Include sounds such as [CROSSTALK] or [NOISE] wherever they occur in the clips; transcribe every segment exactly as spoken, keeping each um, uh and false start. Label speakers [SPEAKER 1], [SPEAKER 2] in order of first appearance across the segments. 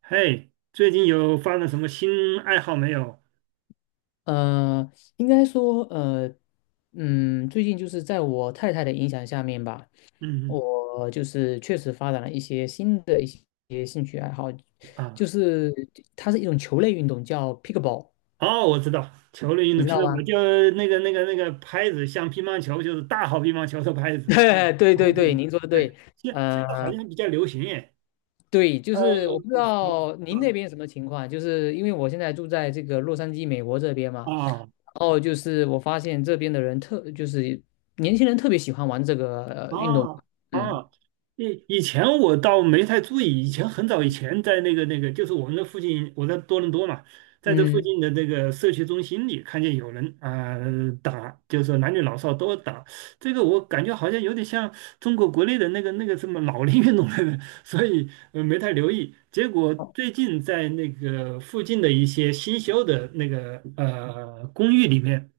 [SPEAKER 1] 嘿，最近有发展什么新爱好没有？
[SPEAKER 2] 呃，应该说，呃，嗯，最近就是在我太太的影响下面吧，
[SPEAKER 1] 嗯
[SPEAKER 2] 我就是确实发展了一些新的一些兴趣爱好，
[SPEAKER 1] 啊，
[SPEAKER 2] 就是它是一种球类运动，叫 pickleball，
[SPEAKER 1] 哦，我知道，球类运
[SPEAKER 2] 你
[SPEAKER 1] 动
[SPEAKER 2] 知
[SPEAKER 1] 匹
[SPEAKER 2] 道
[SPEAKER 1] 克堡
[SPEAKER 2] 吗？
[SPEAKER 1] 就那个那个那个拍子，像乒乓球就是大号乒乓球的拍
[SPEAKER 2] [LAUGHS]
[SPEAKER 1] 子。
[SPEAKER 2] 对
[SPEAKER 1] 哦，
[SPEAKER 2] 对对，您说的
[SPEAKER 1] 对，
[SPEAKER 2] 对。
[SPEAKER 1] 现现在好
[SPEAKER 2] 呃，
[SPEAKER 1] 像比较流行耶。
[SPEAKER 2] 对，就
[SPEAKER 1] 呃，
[SPEAKER 2] 是我不知
[SPEAKER 1] 好，
[SPEAKER 2] 道您那边什么情况，就是因为我现在住在这个洛杉矶，美国这边嘛。
[SPEAKER 1] 啊
[SPEAKER 2] 哦，就是我发现这边的人特，就是年轻人特别喜欢玩这个呃运动，
[SPEAKER 1] 啊
[SPEAKER 2] 嗯。
[SPEAKER 1] 啊，以以前我倒没太注意，以前很早以前在那个那个，就是我们的附近，我在多伦多嘛，在这附
[SPEAKER 2] 嗯
[SPEAKER 1] 近的那个社区中心里看见有人啊、打，就是说男女老少都打，这个我感觉好像有点像中国国内的那个那个什么老龄运动的，[LAUGHS] 所以呃没太留意。结果最近在那个附近的一些新修的那个呃公寓里面。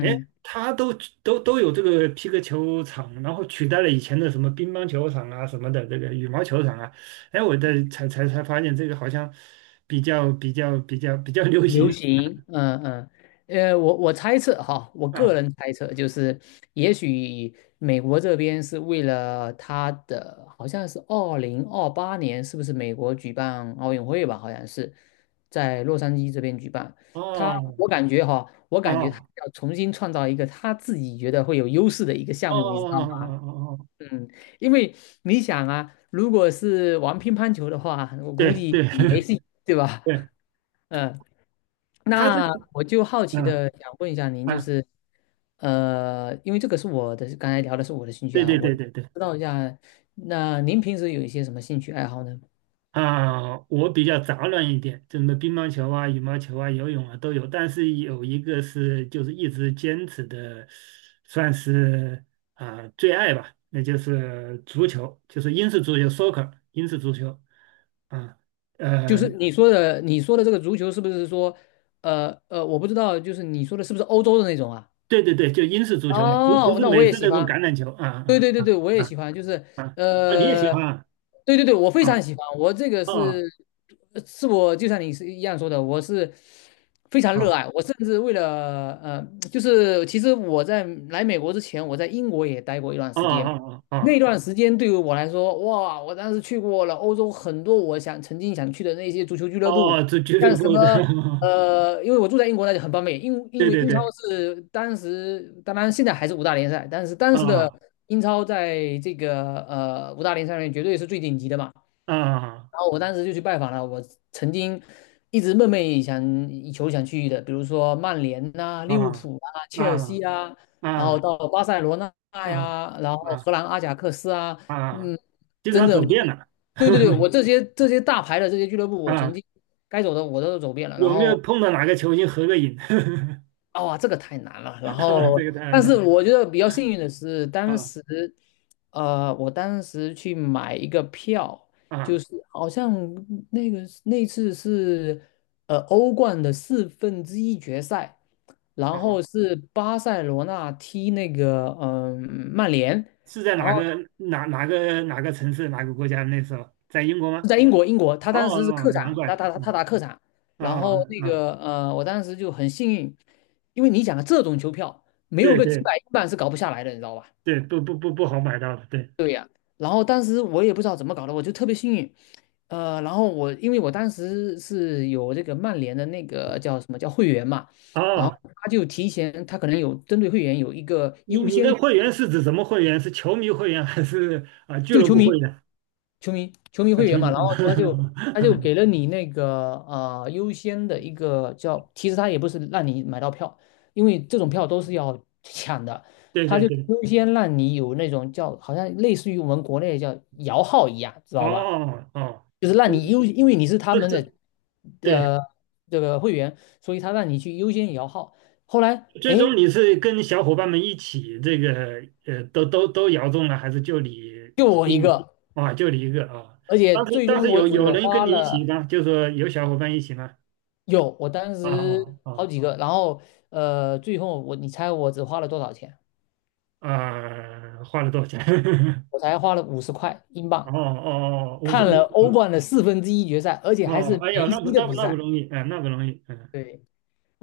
[SPEAKER 1] 哎，他都都都有这个皮克球场，然后取代了以前的什么乒乓球场啊什么的，这个羽毛球场啊。哎，我在才才才发现这个好像比较比较比较比较流
[SPEAKER 2] 流
[SPEAKER 1] 行
[SPEAKER 2] 行，嗯嗯。呃，我我猜测哈，我个
[SPEAKER 1] 啊。
[SPEAKER 2] 人猜测就是，也许美国这边是为了他的，好像是二零二八年，是不是美国举办奥运会吧？好像是在洛杉矶这边举办。他，
[SPEAKER 1] 哦
[SPEAKER 2] 我感觉哈，我
[SPEAKER 1] 哦
[SPEAKER 2] 感觉他
[SPEAKER 1] 哦
[SPEAKER 2] 要重新创造一个他自己觉得会有优势的一个项
[SPEAKER 1] 哦
[SPEAKER 2] 目，你知道
[SPEAKER 1] 哦哦
[SPEAKER 2] 吗？
[SPEAKER 1] 哦，哦，
[SPEAKER 2] 嗯，因为你想啊，如果是玩乒乓球的话，我
[SPEAKER 1] 对
[SPEAKER 2] 估计
[SPEAKER 1] 对 [LAUGHS]
[SPEAKER 2] 你没戏，对吧？
[SPEAKER 1] 对，
[SPEAKER 2] [LAUGHS] 嗯，
[SPEAKER 1] 他这个
[SPEAKER 2] 那我就好奇
[SPEAKER 1] 嗯
[SPEAKER 2] 的想问一下您，就
[SPEAKER 1] 啊，
[SPEAKER 2] 是，呃，因为这个是我的，刚才聊的是我的兴趣
[SPEAKER 1] 对
[SPEAKER 2] 啊，
[SPEAKER 1] 对
[SPEAKER 2] 我
[SPEAKER 1] 对对对。
[SPEAKER 2] 知道一下。那您平时有一些什么兴趣爱好呢？
[SPEAKER 1] 啊，我比较杂乱一点，什么乒乓球啊、羽毛球啊、游泳啊都有，但是有一个是就是一直坚持的，算是啊、最爱吧，那就是足球，就是英式足球（ （soccer），英式足球啊，
[SPEAKER 2] 就
[SPEAKER 1] 呃，
[SPEAKER 2] 是你说的，你说的这个足球是不是说，呃呃，我不知道，就是你说的是不是欧洲的那种啊？
[SPEAKER 1] 对对对，就英式足球嘛，不不
[SPEAKER 2] 哦，
[SPEAKER 1] 是
[SPEAKER 2] 那我
[SPEAKER 1] 美
[SPEAKER 2] 也
[SPEAKER 1] 式
[SPEAKER 2] 喜
[SPEAKER 1] 那种
[SPEAKER 2] 欢，
[SPEAKER 1] 橄榄球啊
[SPEAKER 2] 对
[SPEAKER 1] 啊
[SPEAKER 2] 对对
[SPEAKER 1] 啊
[SPEAKER 2] 对，我也
[SPEAKER 1] 啊啊，
[SPEAKER 2] 喜欢，就是
[SPEAKER 1] 啊啊啊你也喜
[SPEAKER 2] 呃，
[SPEAKER 1] 欢啊
[SPEAKER 2] 对对对，我非
[SPEAKER 1] 啊
[SPEAKER 2] 常喜欢。我这个是
[SPEAKER 1] 啊
[SPEAKER 2] 呃是我就像你是一样说的，我是非常热
[SPEAKER 1] 啊
[SPEAKER 2] 爱。我甚至为了呃，就是其实我在来美国之前，我在英国也待过一段
[SPEAKER 1] 啊
[SPEAKER 2] 时间。
[SPEAKER 1] 啊哦
[SPEAKER 2] 那段时间对于我来说，哇，我当时去过了欧洲很多我想曾经想去的那些足球俱乐
[SPEAKER 1] 哦，
[SPEAKER 2] 部，
[SPEAKER 1] 哦，足俱
[SPEAKER 2] 像
[SPEAKER 1] 乐
[SPEAKER 2] 什
[SPEAKER 1] 部的，
[SPEAKER 2] 么
[SPEAKER 1] [LAUGHS]
[SPEAKER 2] 呃，因为我住在英国，那就很方便。英因
[SPEAKER 1] 对
[SPEAKER 2] 为
[SPEAKER 1] 对
[SPEAKER 2] 英超
[SPEAKER 1] 对
[SPEAKER 2] 是当时，当然现在还是五大联赛，但是当时的
[SPEAKER 1] 啊
[SPEAKER 2] 英超在这个呃五大联赛里面绝对是最顶级的嘛。
[SPEAKER 1] 啊。
[SPEAKER 2] 然后我当时就去拜访了我曾经一直梦寐以想以求想去的，比如说曼联呐、利物
[SPEAKER 1] 啊
[SPEAKER 2] 浦啊、切尔
[SPEAKER 1] 啊
[SPEAKER 2] 西啊，然后
[SPEAKER 1] 啊
[SPEAKER 2] 到巴塞罗那
[SPEAKER 1] 啊啊
[SPEAKER 2] 呀，然后荷兰阿贾克斯啊。
[SPEAKER 1] 啊，
[SPEAKER 2] 嗯，
[SPEAKER 1] 基本
[SPEAKER 2] 真
[SPEAKER 1] 上
[SPEAKER 2] 的。
[SPEAKER 1] 走遍了。
[SPEAKER 2] 对对对，我
[SPEAKER 1] [LAUGHS]
[SPEAKER 2] 这些这些大牌的这些俱乐部，我曾
[SPEAKER 1] 啊，
[SPEAKER 2] 经该走的我都走遍了，然
[SPEAKER 1] 有没有
[SPEAKER 2] 后。
[SPEAKER 1] 碰到哪个球星合个影？
[SPEAKER 2] 哦，这个太难了。
[SPEAKER 1] [LAUGHS]
[SPEAKER 2] 然
[SPEAKER 1] 啊，
[SPEAKER 2] 后，
[SPEAKER 1] 这个当然
[SPEAKER 2] 但
[SPEAKER 1] 了。
[SPEAKER 2] 是我觉得比较幸运的是，当
[SPEAKER 1] 啊
[SPEAKER 2] 时，呃，我当时去买一个票，就
[SPEAKER 1] 啊，
[SPEAKER 2] 是好像那个那次是呃欧冠的四分之一决赛，然后
[SPEAKER 1] 好，
[SPEAKER 2] 是巴塞罗那踢那个嗯、曼联，
[SPEAKER 1] 是在
[SPEAKER 2] 然
[SPEAKER 1] 哪
[SPEAKER 2] 后。
[SPEAKER 1] 个哪哪个哪个城市哪个国家？那时候在英国吗？
[SPEAKER 2] 在英国，英国，他
[SPEAKER 1] 哦
[SPEAKER 2] 当时是客
[SPEAKER 1] 哦，难
[SPEAKER 2] 场，
[SPEAKER 1] 怪。
[SPEAKER 2] 他他他
[SPEAKER 1] 哦
[SPEAKER 2] 打客场。然后
[SPEAKER 1] 哦
[SPEAKER 2] 那
[SPEAKER 1] 啊，
[SPEAKER 2] 个呃，我当时就很幸运。因为你想啊，这种球票没有
[SPEAKER 1] 对
[SPEAKER 2] 个几
[SPEAKER 1] 对
[SPEAKER 2] 百万是搞不下来的，你知道吧？
[SPEAKER 1] 对，不不不不好买到的。对，
[SPEAKER 2] 然后当时我也不知道怎么搞的，我就特别幸运。呃，然后我因为我当时是有这个曼联的那个叫什么叫会员嘛，然后
[SPEAKER 1] 哦，
[SPEAKER 2] 他就提前，他可能有针对会员有一个
[SPEAKER 1] 你
[SPEAKER 2] 优
[SPEAKER 1] 你
[SPEAKER 2] 先
[SPEAKER 1] 的
[SPEAKER 2] 选
[SPEAKER 1] 会员是指什么会员？是球迷会员还是啊俱
[SPEAKER 2] 就
[SPEAKER 1] 乐
[SPEAKER 2] 球
[SPEAKER 1] 部会
[SPEAKER 2] 迷。
[SPEAKER 1] 员？
[SPEAKER 2] 球迷球迷
[SPEAKER 1] 啊，
[SPEAKER 2] 会
[SPEAKER 1] 球
[SPEAKER 2] 员嘛，
[SPEAKER 1] 迷。
[SPEAKER 2] 然后他就他就
[SPEAKER 1] [LAUGHS]
[SPEAKER 2] 给了你那个呃优先的一个叫，其实他也不是让你买到票，因为这种票都是要抢的，
[SPEAKER 1] 对
[SPEAKER 2] 他
[SPEAKER 1] 对
[SPEAKER 2] 就
[SPEAKER 1] 对
[SPEAKER 2] 优先让你有那种叫好像类似于我们国内叫摇号一样，知道吧？
[SPEAKER 1] 哦哦，
[SPEAKER 2] 就是让你优，因为你是他
[SPEAKER 1] 这
[SPEAKER 2] 们
[SPEAKER 1] 这
[SPEAKER 2] 的
[SPEAKER 1] 对，
[SPEAKER 2] 呃这个会员，所以他让你去优先摇号。后来
[SPEAKER 1] 最
[SPEAKER 2] 哎，
[SPEAKER 1] 终你是跟小伙伴们一起这个呃，都都都摇中了，还是就你
[SPEAKER 2] 就
[SPEAKER 1] 幸
[SPEAKER 2] 我一
[SPEAKER 1] 运
[SPEAKER 2] 个。
[SPEAKER 1] 啊？就你一个啊？
[SPEAKER 2] 而且
[SPEAKER 1] 当时
[SPEAKER 2] 最
[SPEAKER 1] 当
[SPEAKER 2] 终
[SPEAKER 1] 时
[SPEAKER 2] 我
[SPEAKER 1] 有有
[SPEAKER 2] 只
[SPEAKER 1] 人跟
[SPEAKER 2] 花
[SPEAKER 1] 你一起
[SPEAKER 2] 了
[SPEAKER 1] 吗？就说有小伙伴一起吗？
[SPEAKER 2] 有，我当
[SPEAKER 1] 啊
[SPEAKER 2] 时
[SPEAKER 1] 啊啊
[SPEAKER 2] 好几个，然后呃，最后我你猜我只花了多少钱？
[SPEAKER 1] 啊！花了多少钱？[LAUGHS]
[SPEAKER 2] 我才花了五十块英
[SPEAKER 1] 哦
[SPEAKER 2] 镑，
[SPEAKER 1] 哦哦，五十
[SPEAKER 2] 看了
[SPEAKER 1] 五
[SPEAKER 2] [LAUGHS] 欧
[SPEAKER 1] 啊！
[SPEAKER 2] 冠的四分之一决赛，而且还是
[SPEAKER 1] 哦，哎
[SPEAKER 2] 梅
[SPEAKER 1] 呀，那不
[SPEAKER 2] 西的
[SPEAKER 1] 那不
[SPEAKER 2] 比
[SPEAKER 1] 那不
[SPEAKER 2] 赛。
[SPEAKER 1] 容易，哎，那不容易，嗯。
[SPEAKER 2] 对。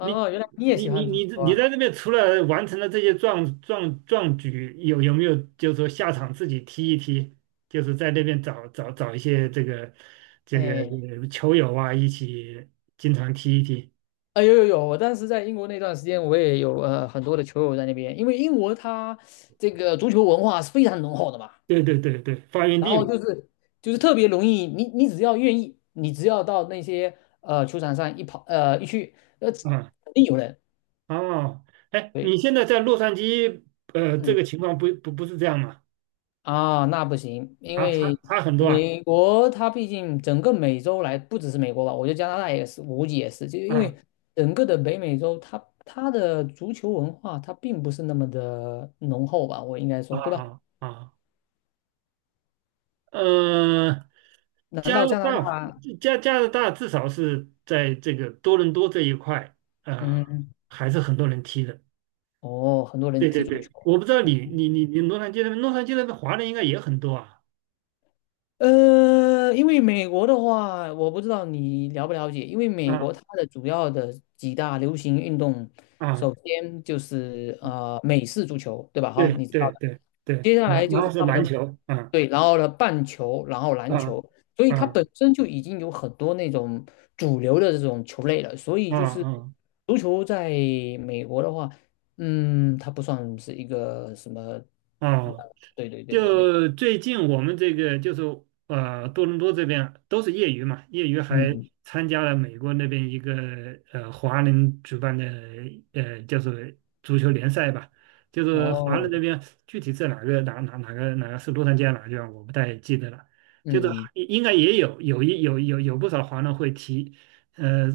[SPEAKER 1] 你
[SPEAKER 2] 原来你也
[SPEAKER 1] 你
[SPEAKER 2] 喜
[SPEAKER 1] 你
[SPEAKER 2] 欢足
[SPEAKER 1] 你
[SPEAKER 2] 球
[SPEAKER 1] 你
[SPEAKER 2] 啊？
[SPEAKER 1] 在这边除了完成了这些壮壮壮举，有有没有就是说下场自己踢一踢，就是在那边找找找一些这个这个
[SPEAKER 2] 哎，
[SPEAKER 1] 呃球友啊，一起经常踢一踢。
[SPEAKER 2] 啊有有有，我当时在英国那段时间，我也有呃很多的球友在那边，因为英国它这个足球文化是非常浓厚的嘛。
[SPEAKER 1] 对对对对，发源
[SPEAKER 2] 然后
[SPEAKER 1] 地
[SPEAKER 2] 就是就是特别容易，你你只要愿意，你只要到那些呃球场上一跑呃一去，呃
[SPEAKER 1] 嘛，
[SPEAKER 2] 肯定有人。
[SPEAKER 1] 啊、哦，哎，
[SPEAKER 2] 对。
[SPEAKER 1] 你现在在洛杉矶，呃，这
[SPEAKER 2] 嗯
[SPEAKER 1] 个情况不不不是这样吗？
[SPEAKER 2] 啊，那不行，因
[SPEAKER 1] 啊，差
[SPEAKER 2] 为
[SPEAKER 1] 差很多啊，
[SPEAKER 2] 美国它毕竟整个美洲来，不只是美国吧，我觉得加拿大也是，我估计也是，就因
[SPEAKER 1] 啊
[SPEAKER 2] 为整个的北美洲它，它的足球文化它并不是那么的浓厚吧，我应该
[SPEAKER 1] 啊
[SPEAKER 2] 说，对吧？
[SPEAKER 1] 啊啊。呃，
[SPEAKER 2] 难
[SPEAKER 1] 加
[SPEAKER 2] 道
[SPEAKER 1] 拿
[SPEAKER 2] 加拿
[SPEAKER 1] 大
[SPEAKER 2] 大？
[SPEAKER 1] 加加拿大至少是在这个多伦多这一块，呃，
[SPEAKER 2] 嗯，
[SPEAKER 1] 还是很多人踢的。
[SPEAKER 2] 哦，很多人
[SPEAKER 1] 对对
[SPEAKER 2] 踢足
[SPEAKER 1] 对，
[SPEAKER 2] 球。
[SPEAKER 1] 我不知道
[SPEAKER 2] 哦
[SPEAKER 1] 你你你你洛杉矶那边，洛杉矶那边华人应该也很多啊。
[SPEAKER 2] 呃，因为美国的话，我不知道你了不了解，因为美
[SPEAKER 1] 啊
[SPEAKER 2] 国它的主要的几大流行运动，
[SPEAKER 1] 啊，
[SPEAKER 2] 首先就是呃美式足球，对吧？哈，
[SPEAKER 1] 对
[SPEAKER 2] 你知道
[SPEAKER 1] 对
[SPEAKER 2] 的。
[SPEAKER 1] 对对，
[SPEAKER 2] 接下
[SPEAKER 1] 篮
[SPEAKER 2] 来
[SPEAKER 1] 然
[SPEAKER 2] 就是
[SPEAKER 1] 后是
[SPEAKER 2] 他们
[SPEAKER 1] 篮
[SPEAKER 2] 的，
[SPEAKER 1] 球，啊
[SPEAKER 2] 对，然后呢棒球，然后篮
[SPEAKER 1] 啊
[SPEAKER 2] 球，所以它
[SPEAKER 1] 啊
[SPEAKER 2] 本身就已经有很多那种主流的这种球类了，所以
[SPEAKER 1] 啊
[SPEAKER 2] 就
[SPEAKER 1] 啊
[SPEAKER 2] 是
[SPEAKER 1] 啊。
[SPEAKER 2] 足球在美国的话，嗯，它不算是一个什么。
[SPEAKER 1] 哦，
[SPEAKER 2] 对对对对对，
[SPEAKER 1] 就最近我们这个就是呃多伦多这边都是业余嘛，业余还
[SPEAKER 2] 嗯，
[SPEAKER 1] 参加了美国那边一个呃华人举办的呃就是足球联赛吧，就是华人那
[SPEAKER 2] 哦。
[SPEAKER 1] 边具体是哪个哪哪哪个哪个是洛杉矶还是哪个地方我不太记得了，就是
[SPEAKER 2] 嗯
[SPEAKER 1] 应该也有有一有有有不少华人会踢，呃，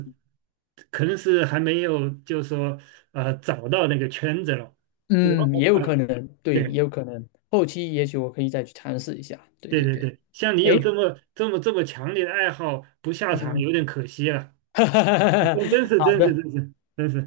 [SPEAKER 1] 可能是还没有就是说呃找到那个圈子了，我
[SPEAKER 2] 嗯，也
[SPEAKER 1] 我
[SPEAKER 2] 有
[SPEAKER 1] 呃
[SPEAKER 2] 可能，对，也
[SPEAKER 1] 对。
[SPEAKER 2] 有可能，后期也许我可以再去尝试一下。对
[SPEAKER 1] 对
[SPEAKER 2] 对
[SPEAKER 1] 对
[SPEAKER 2] 对，
[SPEAKER 1] 对，像你
[SPEAKER 2] 哎，
[SPEAKER 1] 有这么这么这么强烈的爱好，不下场
[SPEAKER 2] 嗯，
[SPEAKER 1] 有点可惜了。[LAUGHS] 真
[SPEAKER 2] [LAUGHS]
[SPEAKER 1] 真是
[SPEAKER 2] 好
[SPEAKER 1] 真是
[SPEAKER 2] 的。
[SPEAKER 1] 真是真是，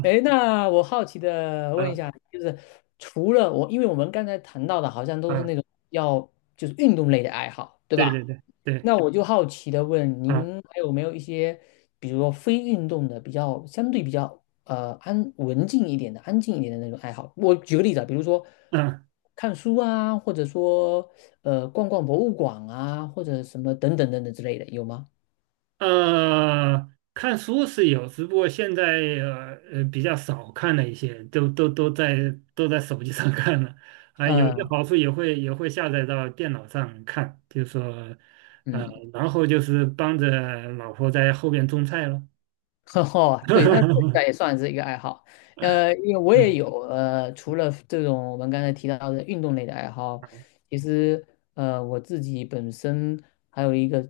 [SPEAKER 1] 啊
[SPEAKER 2] 哎，那我好奇的问一
[SPEAKER 1] 啊
[SPEAKER 2] 下，就是除了我，因为我们刚才谈到的，好像都是
[SPEAKER 1] 啊！
[SPEAKER 2] 那种要就是运动类的爱好，对
[SPEAKER 1] 对对
[SPEAKER 2] 吧？
[SPEAKER 1] 对对
[SPEAKER 2] 那我就好奇的问
[SPEAKER 1] 啊
[SPEAKER 2] 您，还有没有一些，比如说非运动的，比较相对比较呃安文静一点的、安静一点的那种爱好？我举个例子啊，比如说
[SPEAKER 1] 啊
[SPEAKER 2] 看书啊，或者说呃逛逛博物馆啊，或者什么等等等等之类的，有吗？
[SPEAKER 1] 呃，看书是有，只不过现在呃呃比较少看了一些，都都都在都在手机上看了。啊，有些
[SPEAKER 2] 呃
[SPEAKER 1] 好处也会也会下载到电脑上看，就是说
[SPEAKER 2] 嗯
[SPEAKER 1] 呃，
[SPEAKER 2] 嗯。
[SPEAKER 1] 然后就是帮着老婆在后边种菜了。
[SPEAKER 2] [LAUGHS] 哦，对，那这
[SPEAKER 1] [LAUGHS]
[SPEAKER 2] 个也算是一个爱好。呃，因为我也
[SPEAKER 1] 嗯。
[SPEAKER 2] 有呃，除了这种我们刚才提到的运动类的爱好，其实呃，我自己本身还有一个，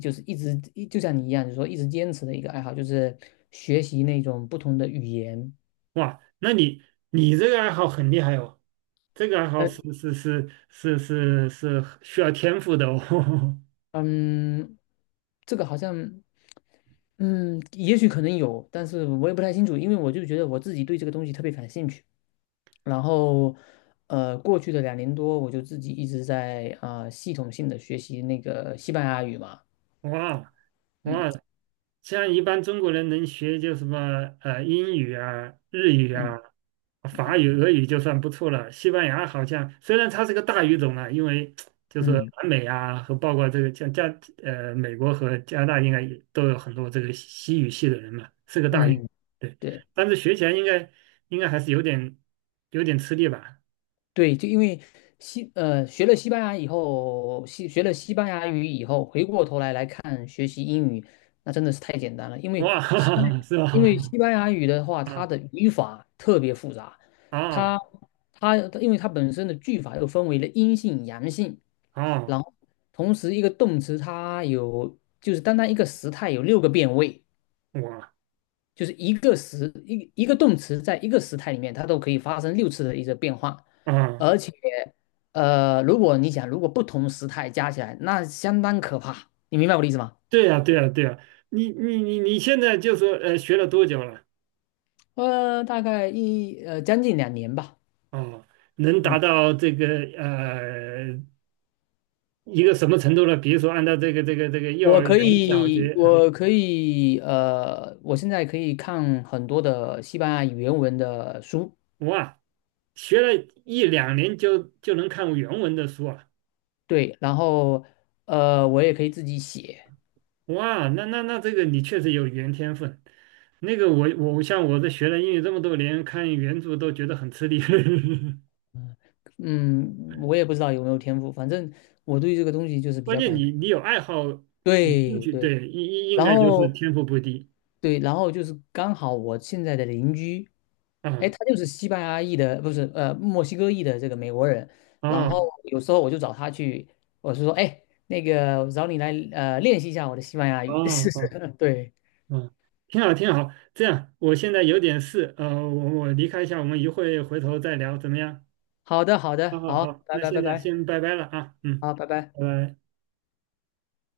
[SPEAKER 2] 就是一直一就像你一样，就是说一直坚持的一个爱好，就是学习那种不同的语言。
[SPEAKER 1] 哇，那你你这个爱好很厉害哦，这个爱好
[SPEAKER 2] 呃，
[SPEAKER 1] 是是是是是是需要天赋的哦。[LAUGHS]
[SPEAKER 2] 嗯，这个好像，嗯，也许可能有，但是我也不太清楚，因为我就觉得我自己对这个东西特别感兴趣。然后，呃，过去的两年多，我就自己一直在啊、呃系统性的学习那个西班牙语嘛。
[SPEAKER 1] 哇哇，
[SPEAKER 2] 嗯
[SPEAKER 1] 像一般中国人能学就什么呃英语啊、日语
[SPEAKER 2] 嗯
[SPEAKER 1] 啊、
[SPEAKER 2] 嗯
[SPEAKER 1] 法语、俄语就算不错了。西班牙好像虽然它是个大语种啊，因为就是
[SPEAKER 2] 嗯
[SPEAKER 1] 南美啊和包括这个像加呃美国和加拿大应该也都有很多这个西语系的人嘛，是个大语，
[SPEAKER 2] 嗯，
[SPEAKER 1] 对。
[SPEAKER 2] 对。
[SPEAKER 1] 但是学起来应该应该还是有点有点吃力吧？
[SPEAKER 2] 对，就因为西呃学了西班牙以后，西学了西班牙语以后，回过头来来看学习英语，那真的是太简单了。因为
[SPEAKER 1] 哇，[LAUGHS] 哈
[SPEAKER 2] 西班
[SPEAKER 1] 哈
[SPEAKER 2] 牙
[SPEAKER 1] 是
[SPEAKER 2] 因为
[SPEAKER 1] 吧？
[SPEAKER 2] 西班牙语的话，
[SPEAKER 1] [LAUGHS]
[SPEAKER 2] 它
[SPEAKER 1] 啊
[SPEAKER 2] 的语法特别复杂。
[SPEAKER 1] 啊
[SPEAKER 2] 它它因为它本身的句法又分为了阴性、阳性，
[SPEAKER 1] 啊
[SPEAKER 2] 然后同时一个动词它有就是单单一个时态有六个变位。
[SPEAKER 1] 哇
[SPEAKER 2] 就是一个时一一个动词在一个时态里面，它都可以发生六次的一个变化。
[SPEAKER 1] 啊！
[SPEAKER 2] 而且呃，如果你想，如果不同时态加起来，那相当可怕，你明白我的意思吗？
[SPEAKER 1] 对呀，对呀，对呀，你你你你现在就说呃学了多久了？
[SPEAKER 2] 呃，大概一呃将近两年吧。
[SPEAKER 1] 哦，能达
[SPEAKER 2] 嗯，
[SPEAKER 1] 到这个呃一个什么程度呢？比如说按照这个这个这个幼
[SPEAKER 2] 我
[SPEAKER 1] 儿
[SPEAKER 2] 可
[SPEAKER 1] 园、小学
[SPEAKER 2] 以，
[SPEAKER 1] 啊，
[SPEAKER 2] 我可以，呃，我现在可以看很多的西班牙语原文的书。
[SPEAKER 1] 哇，学了一两年就就能看原文的书啊，
[SPEAKER 2] 对，然后呃，我也可以自己写。
[SPEAKER 1] 哇，那那那这个你确实有语言天分。那个我我像我这学了英语这么多年，看原著都觉得很吃力。[LAUGHS]
[SPEAKER 2] 嗯，我也不知道有没有天赋，反正我对这个东西就是比
[SPEAKER 1] 关
[SPEAKER 2] 较
[SPEAKER 1] 键
[SPEAKER 2] 感
[SPEAKER 1] 你你有爱好有兴
[SPEAKER 2] 对
[SPEAKER 1] 趣，
[SPEAKER 2] 对，
[SPEAKER 1] 对，应应应
[SPEAKER 2] 然
[SPEAKER 1] 该就是
[SPEAKER 2] 后
[SPEAKER 1] 天赋不低
[SPEAKER 2] 对，然后就是刚好我现在的邻居，哎，
[SPEAKER 1] 啊。
[SPEAKER 2] 他就是西班牙裔的，不是呃墨西哥裔的这个美国人。然后
[SPEAKER 1] 啊。
[SPEAKER 2] 有时候我就找他去，我是说，哎，那个我找你来呃练习一下我的西班牙语。
[SPEAKER 1] 哦哦
[SPEAKER 2] [LAUGHS] 对，
[SPEAKER 1] 哦，挺好挺好。这样，我现在有点事，呃，我我离开一下，我们一会回头再聊，怎么样？
[SPEAKER 2] 好的好
[SPEAKER 1] 好
[SPEAKER 2] 的，
[SPEAKER 1] 好
[SPEAKER 2] 好，
[SPEAKER 1] 好，
[SPEAKER 2] 拜
[SPEAKER 1] 那
[SPEAKER 2] 拜拜
[SPEAKER 1] 现在
[SPEAKER 2] 拜，
[SPEAKER 1] 先拜拜了啊，嗯，
[SPEAKER 2] 好，拜拜。
[SPEAKER 1] 拜拜。